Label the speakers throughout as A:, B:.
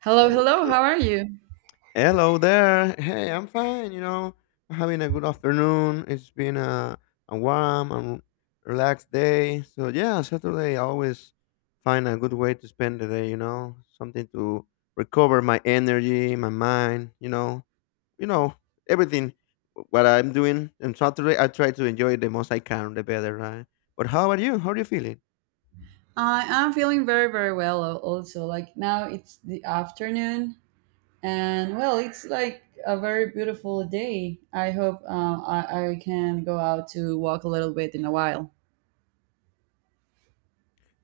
A: Hello,
B: So,
A: hello. How are you?
B: hello there. Hey, I'm fine. You know, I'm having a good afternoon. It's been a warm and relaxed day. So, yeah, Saturday, I always find a good way to spend the day, you know, something to recover my energy, my mind, you know, everything what I'm doing. And Saturday, I try to enjoy it the most I can, the better, right? But how about you? How are you feeling?
A: I am feeling very, very well. Also, like now it's the afternoon, and well, it's like a very beautiful day. I hope I can go out to walk a little bit in a while.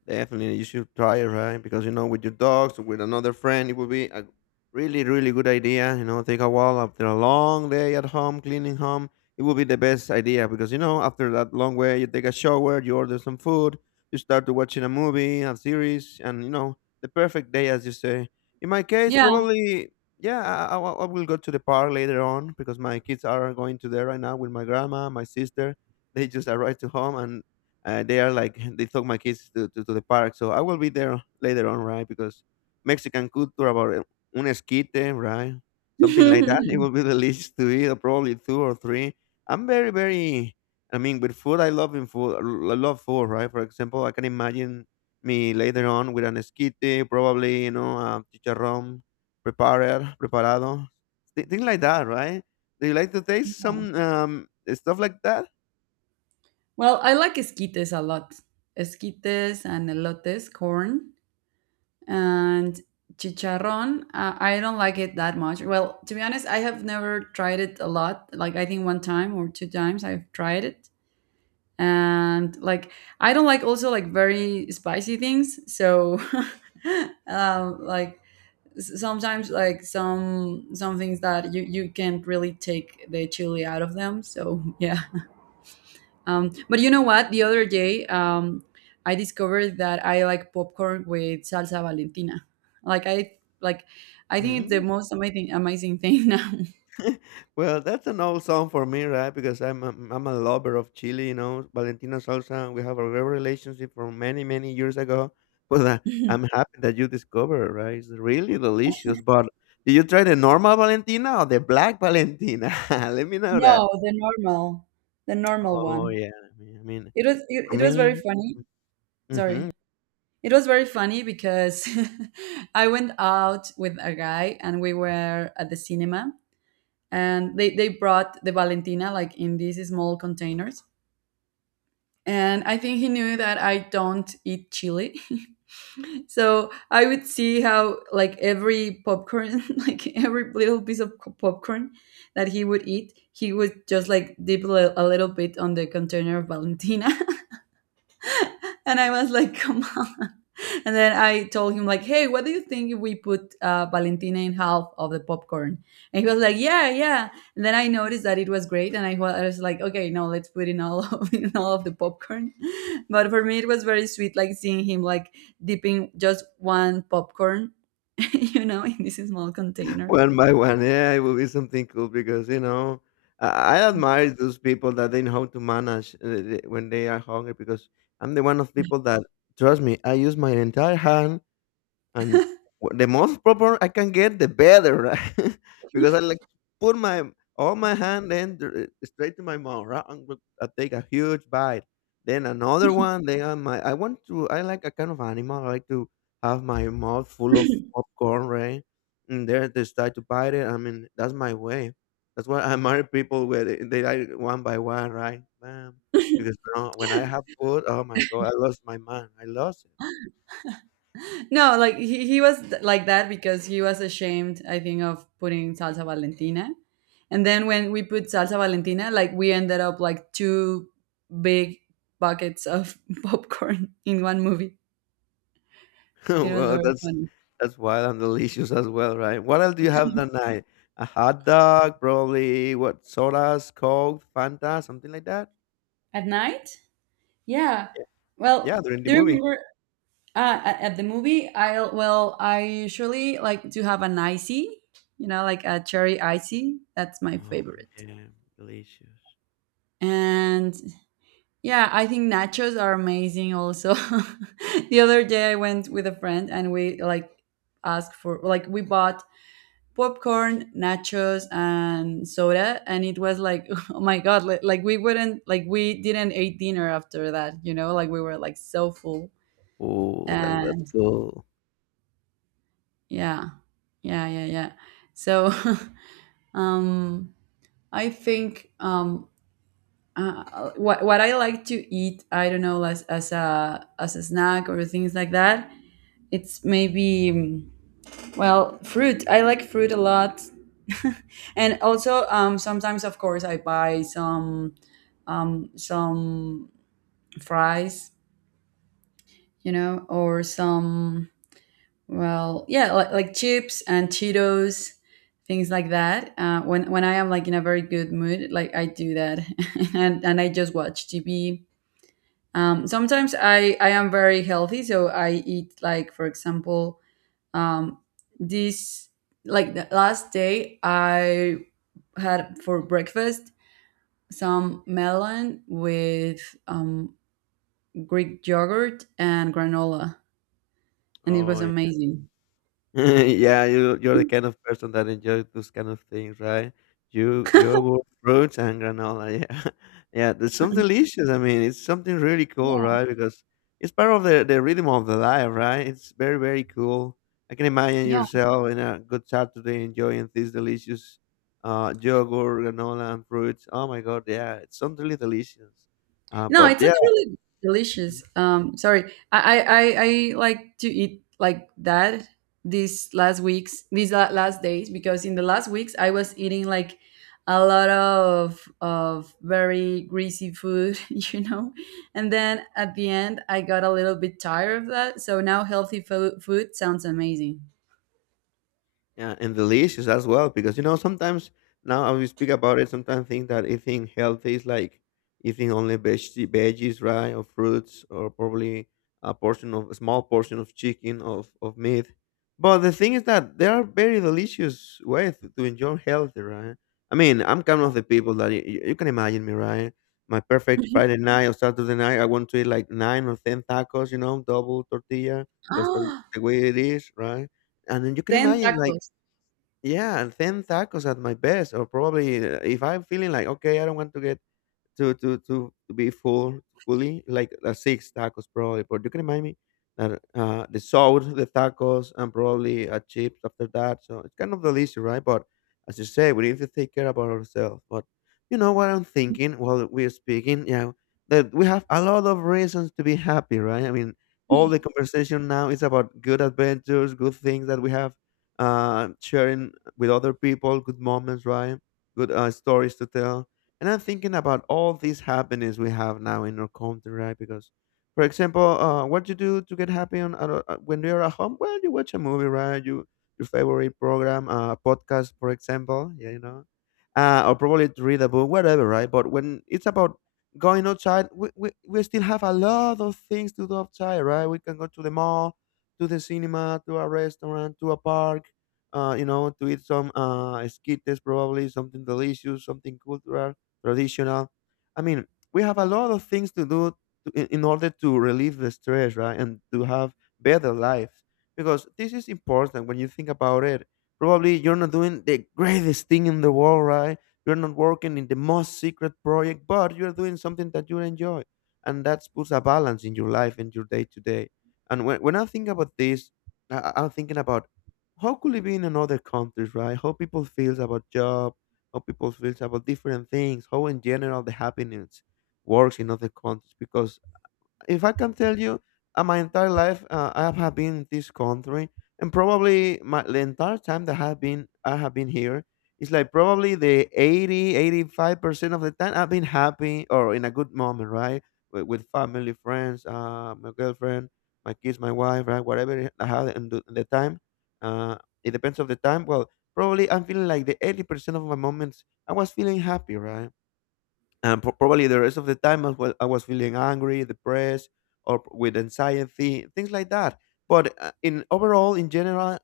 B: Definitely, you should try it, right? Because with your dogs or with another friend, it would be a really, really good idea. Take a walk after a long day at home, cleaning home. It would be the best idea because after that long way, you take a shower, you order some food, you start to watching a movie, a series, and the perfect day, as you say. In my case,
A: Yeah.
B: probably, yeah, I will go to the park later on because my kids are going to there right now with my grandma, my sister. They just arrived to home, and they are like they took my kids to the park, so I will be there later on, right? Because Mexican culture about un esquite, right? Something like that. It will be delicious to eat, probably two or three. I'm very, very. I mean, with food, I love in food. I love food, right? For example, I can imagine me later on with an esquite, probably chicharrón prepared, preparado, things like that, right? Do you like to taste some stuff like that?
A: Well, I like esquites a lot. Esquites and elotes, corn and chicharrón. I don't like it that much. Well, to be honest, I have never tried it a lot. Like I think one time or two times I've tried it, and like I don't like also like very spicy things, so like sometimes like some things that you can't really take the chili out of them, so yeah. Um, but you know what, the other day, I discovered that I like popcorn with salsa Valentina. Like I, like I think it's the
B: Mm.
A: most amazing thing now.
B: Well, that's an old song for me, right? Because I'm a lover of Chile, you know, Valentina Salsa. We have a great relationship from many many years ago. But I'm happy that you discovered, it, right? It's really delicious. But did you try the normal Valentina or the black Valentina? Let me know
A: No,
B: that.
A: the normal, the normal
B: Oh
A: one.
B: yeah, I mean,
A: It was, it,
B: for
A: it was very
B: me,
A: funny.
B: mhm.
A: Sorry. It was very funny because I went out with a guy, and we were at the cinema, and they brought the Valentina like in these small containers. And I think he knew that I don't eat chili. So I would see how, like every popcorn, like every little piece of popcorn that he would eat, he would just like dip a little bit on the container of Valentina. And I was like, come on. And then I told him like, hey, what do you think if we put Valentina in half of the popcorn? And he was like, yeah, yeah. And then I noticed that it was great, and I I was like, okay, no, let's put in all of in all of the popcorn. But for me, it was very sweet, like seeing him like dipping just one popcorn, you know, in this small container.
B: One by one, yeah, it will be something cool because I, I admire those people that they know how to manage when they are hungry because I'm the one of people that trust me. I use my entire hand and the most proper I can get, the better, right? because I like put my all my hand then straight to my mouth, right? And look, I take a huge bite, then another one. Then on my I want to I like a kind of animal. I like to have my mouth full of popcorn, right? And there they start to bite it. I mean that's my way. That's why I marry people where they like one by one, right? Bam. Because now when I have food, oh my god, I lost my mind. I lost it.
A: No, like he was like that because he was ashamed, I think, of putting salsa Valentina. And then when we put salsa Valentina, like we ended up like two big buckets of popcorn in one movie. It was
B: Well,
A: very
B: that's
A: funny.
B: that's wild and delicious as well, right? What else do you have that night? A hot dog, probably. What sodas, Coke, Fanta, something like that.
A: At night? Yeah.
B: Yeah,
A: Well,
B: during the
A: do you
B: movie.
A: remember at the movie? I, well, I usually like to have an icy, you know, like a cherry icy. That's my
B: Oh
A: favorite.
B: man, delicious.
A: And yeah, I think nachos are amazing also. The other day I went with a friend and we like asked for, like we bought popcorn, nachos and soda, and it was like oh my god, like we wouldn't, like we didn't eat dinner after that, you know? Like we were like so full.
B: Oh, that was
A: And
B: cool.
A: yeah. Yeah, yeah, yeah. So um I think what I like to eat, I don't know, as a as a snack or things like that, it's maybe well, fruit. I like fruit a lot. And also, sometimes of course I buy some fries, you know, or some, well, yeah, like chips and Cheetos, things like that, when I am like in a very good mood, like I do that. And I just watch TV. Sometimes I am very healthy, so I eat like, for example, um this, like the last day I had for breakfast some melon with Greek yogurt and granola, and it was
B: Oh
A: amazing.
B: yeah, you're the kind of person that enjoys those kind of things, right? You yogurt, fruits, and granola. Yeah, yeah, there's something delicious. I mean, it's something really cool, right? Because it's part of the rhythm of the life, right? It's very very cool. I can imagine
A: Yeah.
B: yourself in a good Saturday enjoying these delicious yogurt, granola, and fruits. Oh my God, yeah, it's something really delicious.
A: No,
B: But
A: it's
B: yeah.
A: actually delicious. Sorry, I like to eat like that these last weeks, last days, because in the last weeks I was eating like a lot of very greasy food, you know, and then at the end I got a little bit tired of that. So now healthy food sounds amazing.
B: Yeah, and delicious as well, because you know sometimes now I we speak about it, sometimes think that eating healthy is like eating only veggies, right, or fruits, or probably a portion of a small portion of chicken of meat. But the thing is that there are very delicious ways to enjoy healthy, right? I mean, I'm kind of the people that you can imagine me, right? My perfect Friday night or Saturday night, I want to eat like 9 or 10 tacos, you know, double tortilla because that's
A: Ah,
B: the way it is, right? And then you can
A: ten
B: imagine like
A: tacos.
B: yeah, and 10 tacos at my best, or probably if I'm feeling like, okay, I don't want to get to be full fully like six tacos probably. But you can remind me that the sauce, the tacos, and probably a chips after that. So it's kind of delicious, right? But as you say, we need to take care about ourselves. But you know what I'm thinking while we're speaking? Yeah, that we have a lot of reasons to be happy, right? I mean, all the conversation now is about good adventures, good things that we have sharing with other people, good moments, right? Good stories to tell, and I'm thinking about all these happiness we have now in our country, right? Because, for example, what you do to get happy when you're at home? Well, you watch a movie, right? Your favorite program, podcast, for example, yeah, or probably to read a book, whatever, right? But when it's about going outside, we still have a lot of things to do outside, right? We can go to the mall, to the cinema, to a restaurant, to a park, to eat some esquites, probably something delicious, something cultural traditional. I mean, we have a lot of things to do to, in order to relieve the stress, right? And to have better lives. Because this is important when you think about it. Probably you're not doing the greatest thing in the world, right? You're not working in the most secret project, but you're doing something that you enjoy. And that puts a balance in your life and your day to day. And when I think about this, I'm thinking about how could it be in another countries, right? How people feels about job, how people feel about different things, how in general the happiness works in other countries. Because if I can tell you, my entire life I have been in this country, and probably my the entire time that I have been here, it's like probably the eighty eighty five percent of the time I've been happy or in a good moment, right? With family, friends, my girlfriend, my kids, my wife, right? Whatever I had in the time, uh, it depends of the time. Well, probably I'm feeling like the 80% of my moments I was feeling happy, right? And probably the rest of the time I was feeling angry depressed or with anxiety things like that, but in overall in general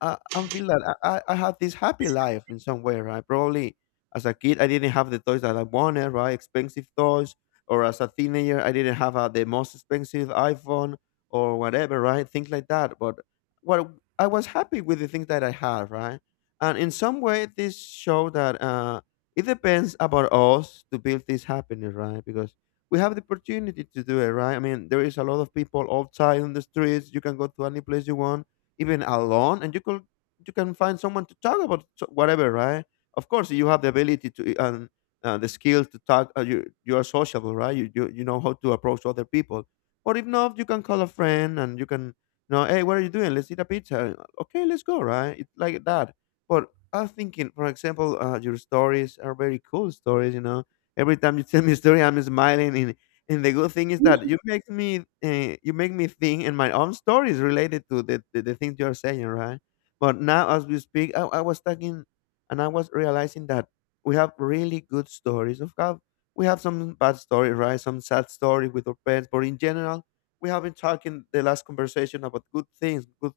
B: I feel that I have this happy life in some way, right? Probably as a kid, I didn't have the toys that I wanted, right? Expensive toys. Or as a teenager, I didn't have the most expensive iPhone or whatever, right? Things like that. But what I was happy with the things that I had, right? And in some way, this show that it depends about us to build this happiness, right? Because we have the opportunity to do it, right? I mean, there is a lot of people outside on the streets. You can go to any place you want even alone, and you can find someone to talk about whatever, right? Of course you have the ability and the skill to talk, you are sociable, right? You know how to approach other people, but if not you can call a friend and you can hey, what are you doing, let's eat a pizza, okay, let's go, right? It's like that. But I'm thinking, for example, your stories are very cool stories. Every time you tell me a story, I'm smiling. And the good thing is that you make me think in my own stories related to the things you're saying, right? But now as we speak, I was talking and I was realizing that we have really good stories of how we have some bad stories, right? Some sad stories with our parents, but in general, we have been talking the last conversation about good things, good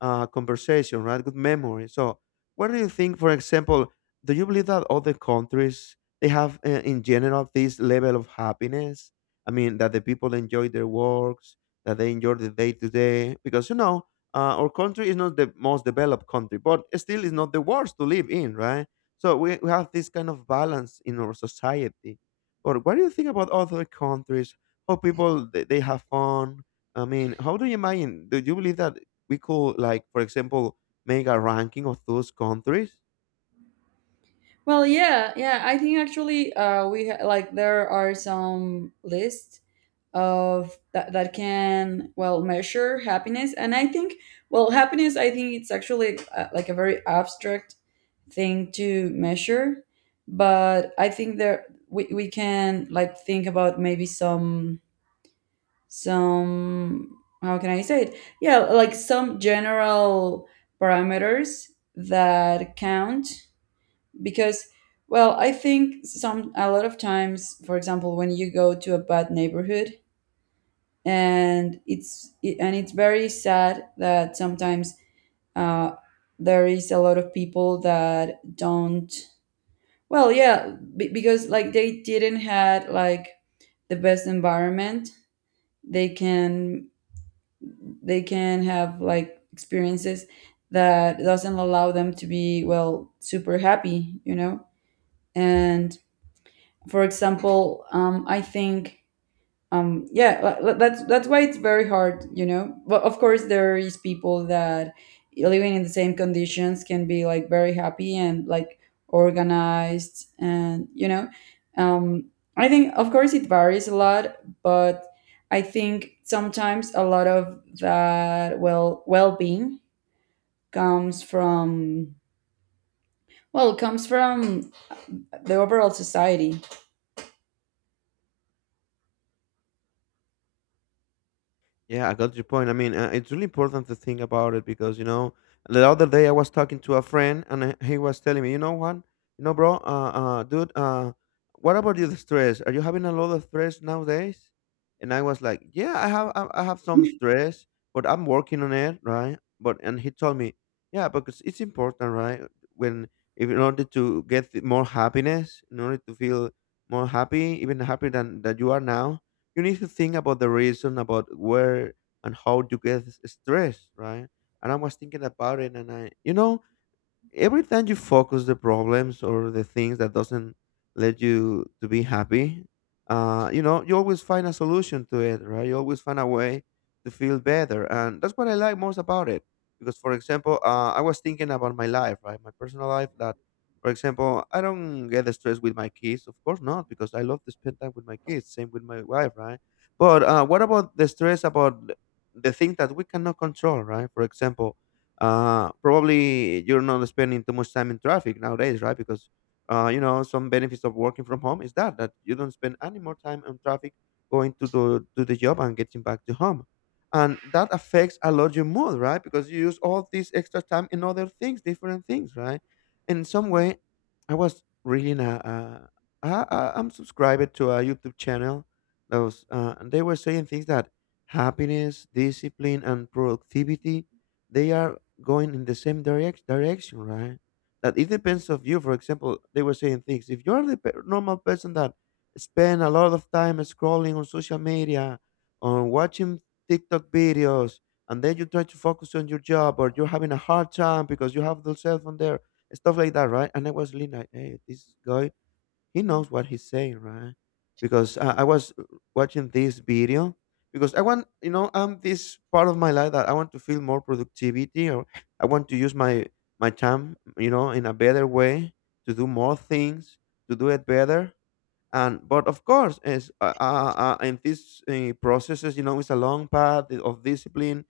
B: conversation, right? Good memory. So, what do you think? For example, do you believe that other countries they have, in general, this level of happiness? I mean, that the people enjoy their works, that they enjoy the day to day, because our country is not the most developed country, but still is not the worst to live in, right? So we have this kind of balance in our society. But what do you think about other countries? How people they have fun? I mean, how do you imagine? Do you believe that we could, like, for example, make a ranking of those countries?
A: Well, yeah, yeah. I think actually, we like there are some lists of that that can well measure happiness. And I think, well, happiness, I think it's actually, like a very abstract thing to measure. But I think there we can like think about maybe some, how can I say it, yeah, like some general parameters that count. Because well, I think some, a lot of times, for example, when you go to a bad neighborhood, and it's, and it's very sad that sometimes uh, there is a lot of people that don't, well, yeah, because like they didn't had like the best environment. They can, they can have like experiences that doesn't allow them to be well super happy, you know? And for example, I think, yeah, that's why it's very hard, you know? But of course there is people that living in the same conditions can be like very happy and like organized, and you know, um I think of course it varies a lot. But I think sometimes a lot of that, well, well-being comes from, well, comes from the overall society.
B: Yeah, I got your point. I mean, it's really important to think about it because you know, the other day I was talking to a friend and he was telling me, you know what, you know, bro, dude, what about you, the stress? Are you having a lot of stress nowadays? And I was like, yeah, I have, I have some stress, but I'm working on it, right? But and he told me, yeah, because it's important, right? When if in order to get more happiness, in order to feel more happy, even happier than that you are now, you need to think about the reason about where and how you get stressed, right? And I was thinking about it, and I, you know, every time you focus the problems or the things that doesn't let you to be happy, you know, you always find a solution to it, right? You always find a way to feel better, and that's what I like most about it. Because, for example, I was thinking about my life, right? My personal life, that for example I don't get stressed with my kids, of course not, because I love to spend time with my kids, same with my wife, right? But what about the stress about the things that we cannot control, right? For example, probably you're not spending too much time in traffic nowadays, right? Because you know, some benefits of working from home is that you don't spend any more time on traffic, going to the job and getting back to home, and that affects a lot your mood, right? Because you use all this extra time in other things, different things, right? In some way, I was reading I'm subscribed to a YouTube channel that was, and they were saying things that happiness, discipline, and productivity, they are going in the same direction, right? That it depends of you. For example, they were saying things. If you're the normal person that spend a lot of time scrolling on social media, on watching TikTok videos, and then you try to focus on your job, or you're having a hard time because you have the cell phone there, stuff like that, right? And I was really like, hey, this guy he knows what he's saying, right? Because I was watching this video because I want, you know, I'm this part of my life that I want to feel more productivity, or I want to use my my time, you know, in a better way to do more things, to do it better. And but of course as in these processes, you know, it's a long path of discipline,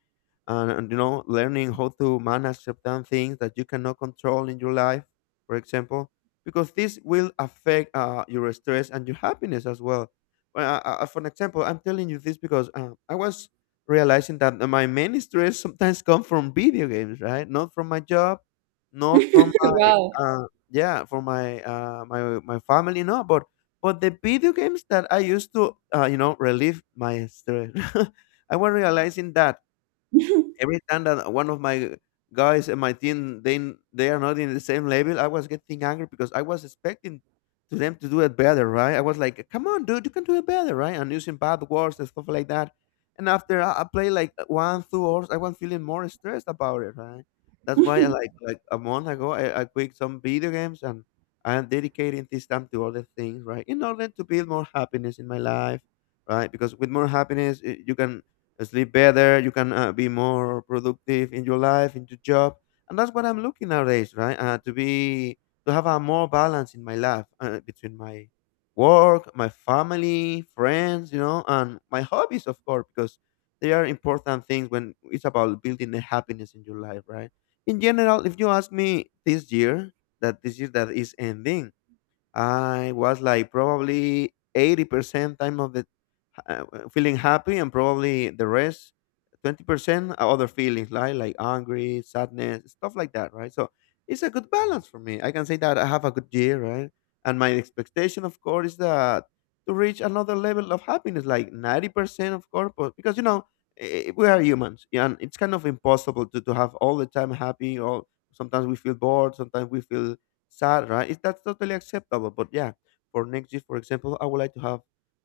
B: and you know, learning how to manage certain things that you cannot control in your life, for example, because this will affect your stress and your happiness as well. Well, for an example, I'm telling you this because I was realizing that my main stress sometimes come from video games, right? Not from my job, not from my
A: Wow.
B: uh, yeah, from my my family, no, but but the video games that I used to, you know, relieve my stress, I was realizing that every time that one of my guys in my team they are not in the same level, I was getting angry because I was expecting to them to do it better, right? I was like, "Come on, dude, you can do it better, right?" And using bad words and stuff like that. And after I play like one, 2 hours, I was feeling more stressed about it, right? That's why, I like a month ago, I quit some video games, and I am dedicating this time to other things, right? In order to build more happiness in my life, right? Because with more happiness, you can sleep better, you can be more productive in your life, in your job, and that's what I'm looking nowadays, right? To be, to have a more balance in my life between my work, my family, friends, you know, and my hobbies, of course, because they are important things when it's about building the happiness in your life, right? In general, if you ask me this year, that this year that is ending, I was like probably 80% time of the uh, feeling happy, and probably the rest 20% are other feelings like angry, sadness, stuff like that, right? So it's a good balance for me. I can say that I have a good year, right? And my expectation, of course, is that to reach another level of happiness, like 90%, of course, because you know, we are humans, yeah, and it's kind of impossible to have all the time happy, or sometimes we feel bored, sometimes we feel sad, right? It, that's totally acceptable. But yeah, for next year, for example, I would like to have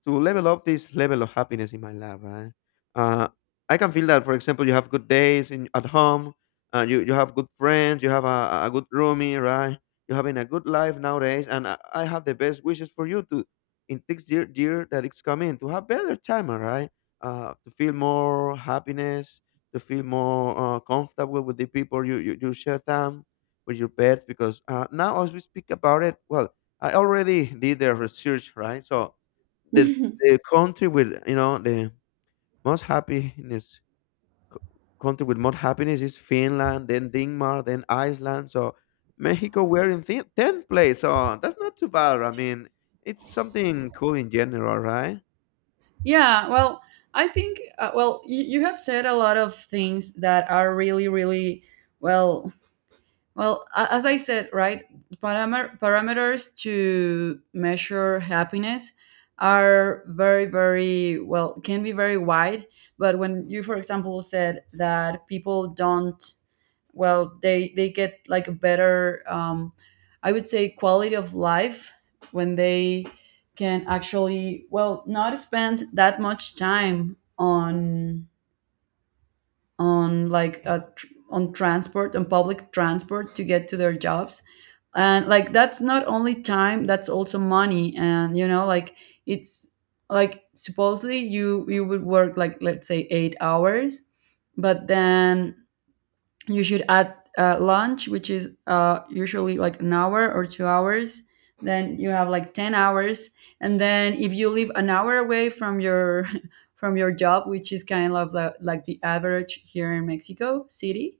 B: to level up this level of happiness in my life, right? Uh, I can feel that, for example, you have good days in at home, you, you have good friends, you have a good roomie, right? You're having a good life nowadays, and I have the best wishes for you to in next year, year that it's coming, to have better time, all right? To feel more happiness, to feel more comfortable with the people you, you, you share time with, your pets, because now as we speak about it, well, I already did the research, right? So the the country with, you know, the most happiness, country with most happiness is Finland, then Denmark, then Iceland. So Mexico, we're in 10th place, so that's not too bad. I mean, it's something cool in general, right?
A: Yeah, well, I think, well, you have said a lot of things that are really, really, well, well, as I said, right, parameters to measure happiness are very, very, well, can be very wide. But when you, for example, said that people don't, well, they get like a better, I would say quality of life, when they can actually, well, not spend that much time on like a, on transport, on public transport to get to their jobs. And like that's not only time, that's also money, and you know, like it's, like supposedly you would work like let's say 8 hours, but then you should add lunch, which is usually like an hour or 2 hours. Then you have like 10 hours. And then if you live an hour away from your from your job, which is kind of the, like the average here in Mexico City,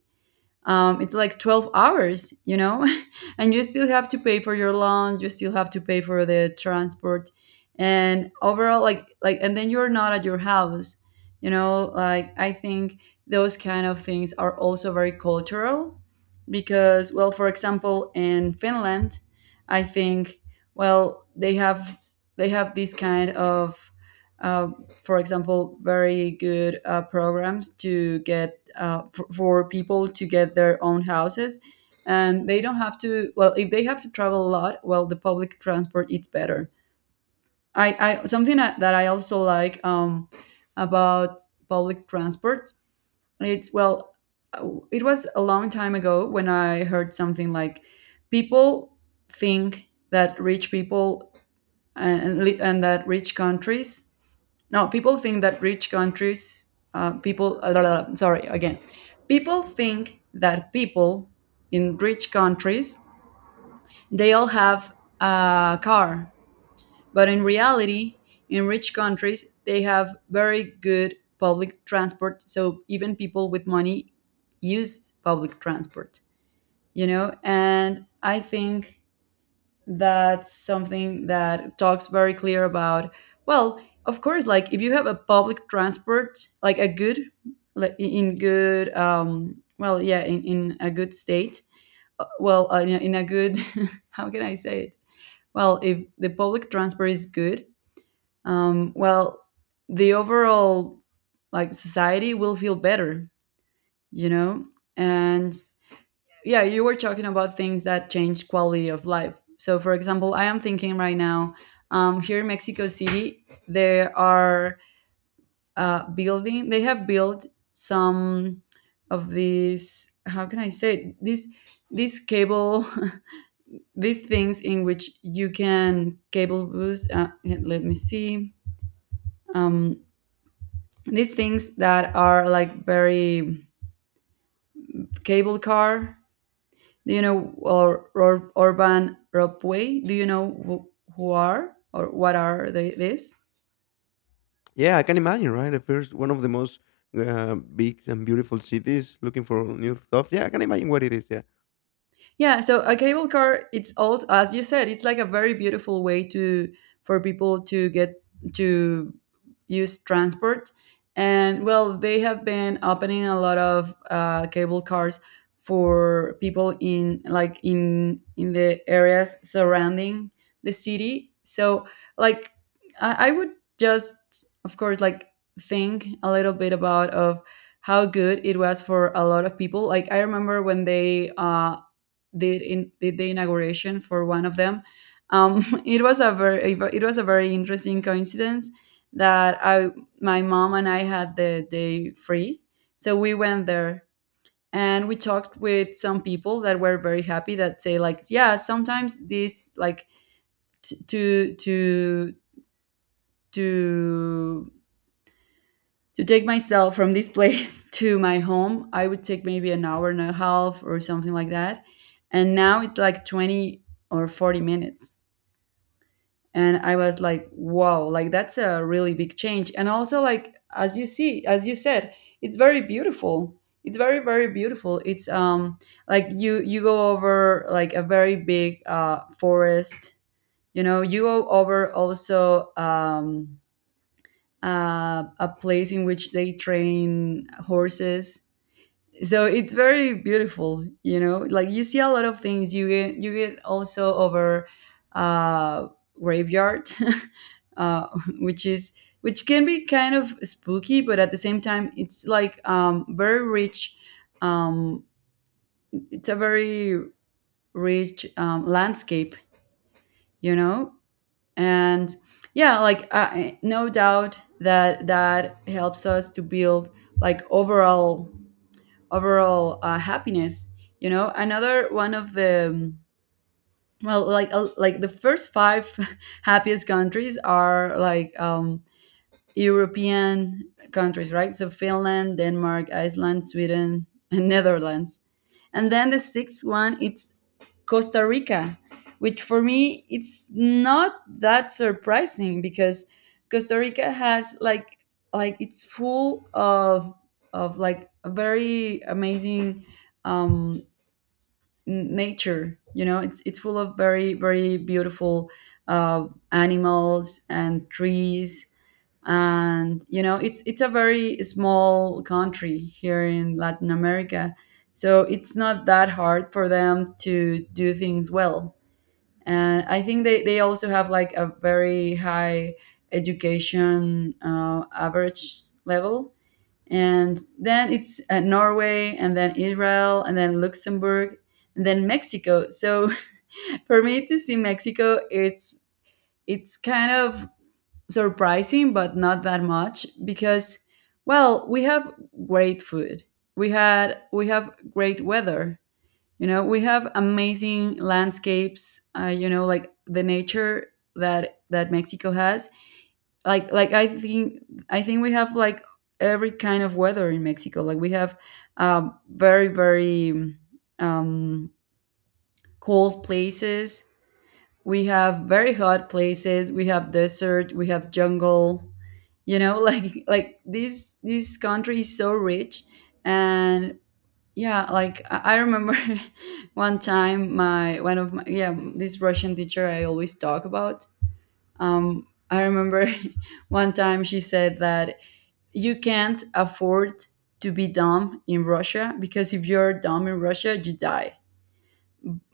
A: it's like 12 hours, you know? And you still have to pay for your loans, you still have to pay for the transport, and overall, like, and then you're not at your house, you know? Like I think those kind of things are also very cultural, because well, for example, in Finland, I think, well, they have, they have this kind of, uh, for example, very good programs to get for people to get their own houses. And they don't have to, well, if they have to travel a lot, well, the public transport is better. I, something that I also like, about public transport, it's, well, it was a long time ago when I heard something like, people think that rich people and, and that rich countries, no, people think that rich countries, people, sorry, again. People think that people in rich countries, they all have a car. But in reality, in rich countries, they have very good public transport. So even people with money use public transport, you know? And I think that's something that talks very clear about, well, of course, like if you have a public transport like a good, like in good, well, yeah, in a good state, well, in a good how can I say it, well, if the public transport is good, well, the overall, like society will feel better, you know? And yeah, you were talking about things that change quality of life. So for example, I am thinking right now, here in Mexico City, they are, building, they have built some of these, how can I say it? These cable, these things in which you can cable boost, let me see, um, these things that are like very, cable car. Do you know, or Urban Ropeway? Do you know who are, or what are they, this?
B: Yeah, I can imagine, right? The first one of the most big and beautiful cities looking for new stuff. Yeah, I can imagine what it is. Yeah.
A: Yeah, so a cable car, it's all, as you said, it's like a very beautiful way to, for people to get to use transport. And well, they have been opening a lot of cable cars for people in like in the areas surrounding the city. So like I would just, of course, like think a little bit about of how good it was for a lot of people. Like I remember when they did in did the inauguration for one of them. It was a very interesting coincidence that I my mom and I had the day free, so we went there and we talked with some people that were very happy, that say, like, "Yeah, sometimes this, like, t- to to to to take myself from this place to my home I would take maybe an hour and a half or something like that, and now it's like 20 or 40 minutes." And I was like, wow, like, that's a really big change. And also, like, as you said, it's very beautiful. It's very, very beautiful. It's like, you go over, like, a very big forest, you know. You go over also, a place in which they train horses, so it's very beautiful, you know. Like, you see a lot of things. You get also over uh graveyard, uh which is which can be kind of spooky, but at the same time it's like, very rich, um it's a very rich, landscape, you know. And yeah, like, no doubt that helps us to build, like, overall, happiness, you know. Another one of the, well, like, like, the first five happiest countries are, like, European countries, right? So Finland, Denmark, Iceland, Sweden, and Netherlands. And then the sixth one, it's Costa Rica, which for me it's not that surprising because Costa Rica has, like, it's full of, like, a very amazing, um, nature. You know, it's full of very, very beautiful, uh, animals and trees. And you know, it's a very small country here in Latin America, so it's not that hard for them to do things well. And I think they also have, like, a very high education, average level. And then it's, Norway, and then Israel, and then Luxembourg, and then Mexico. So for me to see Mexico, it's kind of surprising, but not that much, because, well, we have great food. We have great weather. You know, we have amazing landscapes, you know, like the nature that Mexico has. Like, I think we have, like, every kind of weather in Mexico. Like, we have, very, very, um, cold places. We have very hot places. We have desert. We have jungle. You know, like, this country is so rich. And yeah, like, I remember one time my, one of my yeah, this Russian teacher I always talk about. I remember, one time she said that you can't afford to be dumb in Russia, because if you're dumb in Russia, you die.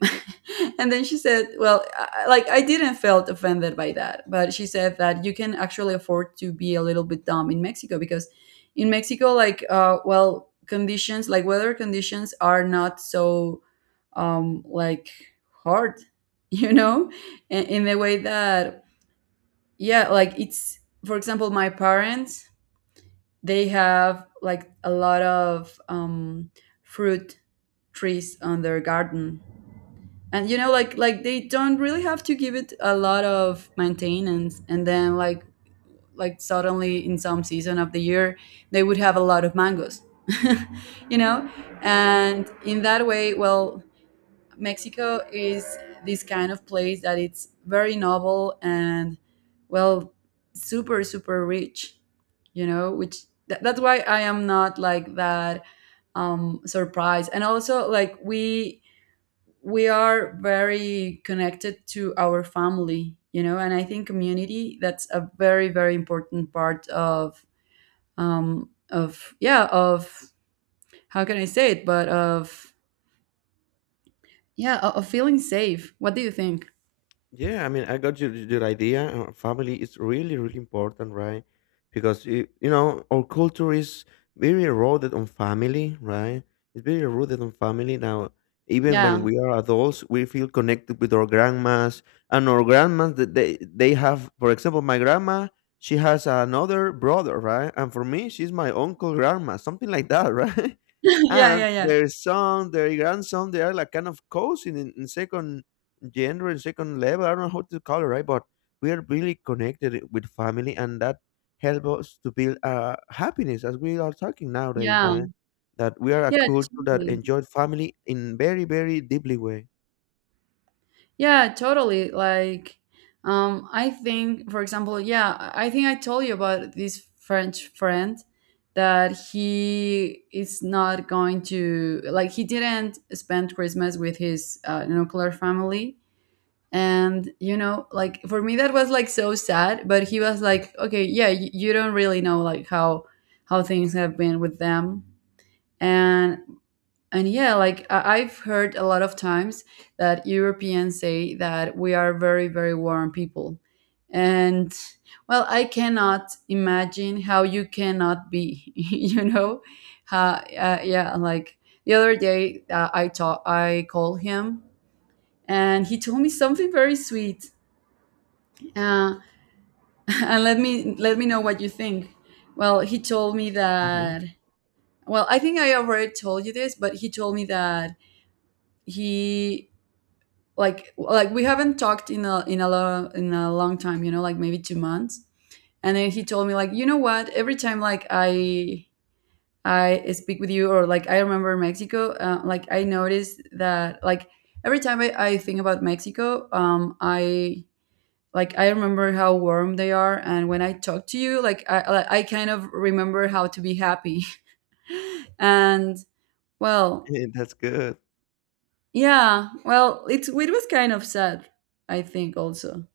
A: And then she said, well, like, I didn't felt offended by that, but she said that you can actually afford to be a little bit dumb in Mexico, because in Mexico, like, well, conditions like weather conditions are not so, like, hard, you know, in the way that, yeah, like, it's, for example, my parents, they have, like, a lot of, fruit trees on their garden. And you know, like, they don't really have to give it a lot of maintenance. And then, like, suddenly in some season of the year, they would have a lot of mangoes, you know. And in that way, well, Mexico is this kind of place that it's very novel and, well, super, super rich, you know. Which, that's why I am not, like, that, surprised. And also, like, we are very connected to our family, you know. And I think community, that's a very, very important part of, yeah, of how can I say it, but of, yeah, of feeling safe. What do you think?
B: Yeah, I mean, I got your idea. Family is really, really important, right? Because you know, our culture is very rooted on family, right? It's very rooted on family. Now, even when
A: Yeah.
B: we are adults, we feel connected with our grandmas and our grandmas. That they have, for example, my grandma. She has another brother, right? And for me, she's my uncle grandma, something like that, right?
A: Yeah,
B: And
A: yeah, yeah,
B: their son, their grandson, they are like kind of cousin in second gender and second level. I don't know how to call it, right? But we are really connected with family, and that helps us to build happiness, as we are talking nowadays,
A: yeah,
B: right? That we are a
A: yeah,
B: culture that
A: totally.
B: enjoyed family in very, very deeply way.
A: Yeah, totally. Like, I think, for example, yeah, I think I told you about this French friend that, he is not going to like, he didn't spend Christmas with his, nuclear family, and you know, like, for me that was like so sad. But he was like, okay, yeah, you don't really know, like, how things have been with them, and and yeah, like, I've heard a lot of times that Europeans say that we are very, very warm people. And, well, I cannot imagine how you cannot be, you know? Yeah, like, the other day, I called him and he told me something very sweet. Uh, and let me know what you think. Well, he told me
B: Mhm.
A: that, well, I think I already told you this, but he told me that he, like, we haven't talked in a long time, you know, like, maybe 2 months. And then he told me, like, you know what, every time, like, I speak with you, or, like, I remember Mexico, like, I noticed that, like, every time I think about Mexico, I like, I remember how warm they are. And when I talk to you, like, I kind of remember how to be happy. And, well,
B: That's good.
A: yeah, well, it was kind of sad, I think. Also,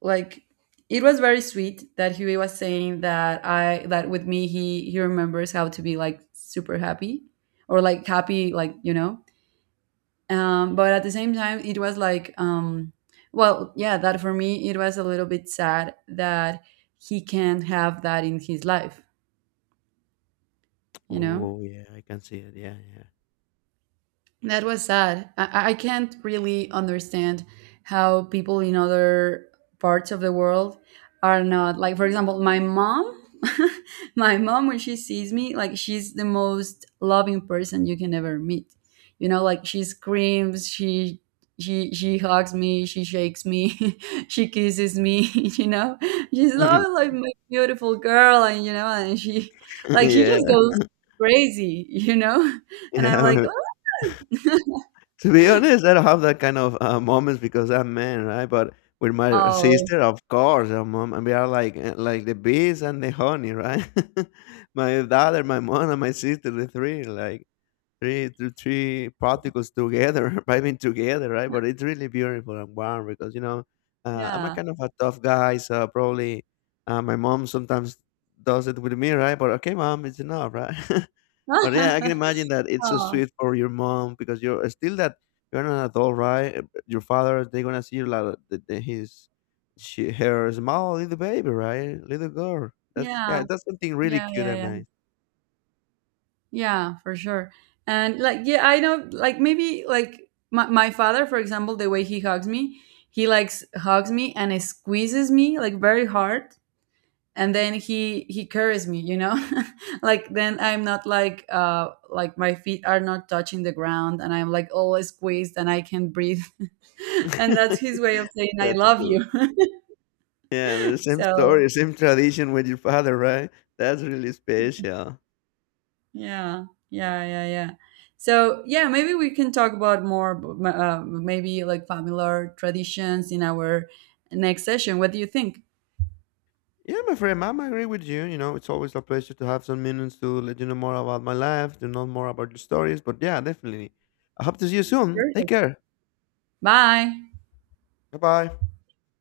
A: like, it was very sweet that Huey was saying that with me he remembers how to be, like, super happy, or, like, happy, like, you know, but at the same time it was like, well, yeah, that for me it was a little bit sad that he can't have that in his life, you know.
B: Oh yeah, I can see it. Yeah, yeah,
A: That was sad. I can't really understand how people in other parts of the world are not like, for example, my mom. My mom, when she sees me, like, she's the most loving person you can ever meet. You know, like, she screams, she hugs me, she shakes me, she kisses me. You know, she's love, like, "my beautiful girl," and you know, and she, like, she just
B: yeah,
A: goes crazy. You know, and I'm like.
B: yeah. To be honest, I don't have that kind of moments because I'm man, right? But with my
A: Oh,
B: sister, of course, our mom, and we are like, like the bees and the honey, right? My daughter, my mom, and my sister, the three, like three to three particles together, vibing together, right? But it's really beautiful and warm because you know, I'm a
A: yeah.
B: kind of a tough guy, so probably my mom sometimes does it with me, right? But okay, mom, it's enough, right? But yeah, I can imagine that it's so
A: Oh,
B: sweet for your mom because you're still that, you're an adult, right? But your father, they're gonna see like her small little baby, right? Little girl. That's, yeah,
A: yeah.
B: that's something really
A: Yeah,
B: cute and
A: yeah, yeah.
B: nice.
A: Yeah, for sure. And, like, yeah, I know, like, maybe, like, my father, for example, the way he hugs me, he likes hugs me and squeezes me, like, very hard. And then he carries me, you know? Like, then I'm not, like, like, my feet are not touching the ground, and I'm, like, all squeezed and I can't breathe. And that's his way of saying "I
B: That's
A: love
B: cool.
A: you."
B: Yeah, the same
A: So
B: story, same tradition with your father, right? That's really special.
A: yeah, yeah, yeah, yeah. So yeah, maybe we can talk about more, maybe, like, familiar traditions in our next session. What do you think?
B: Yeah, my friend, ma'am, I agree with you. You know, it's always a pleasure to have some minutes to let you know more about my life, to know more about your stories. But yeah, definitely. I hope to see you soon.
A: Sure.
B: Take care.
A: Bye.
B: 拜拜。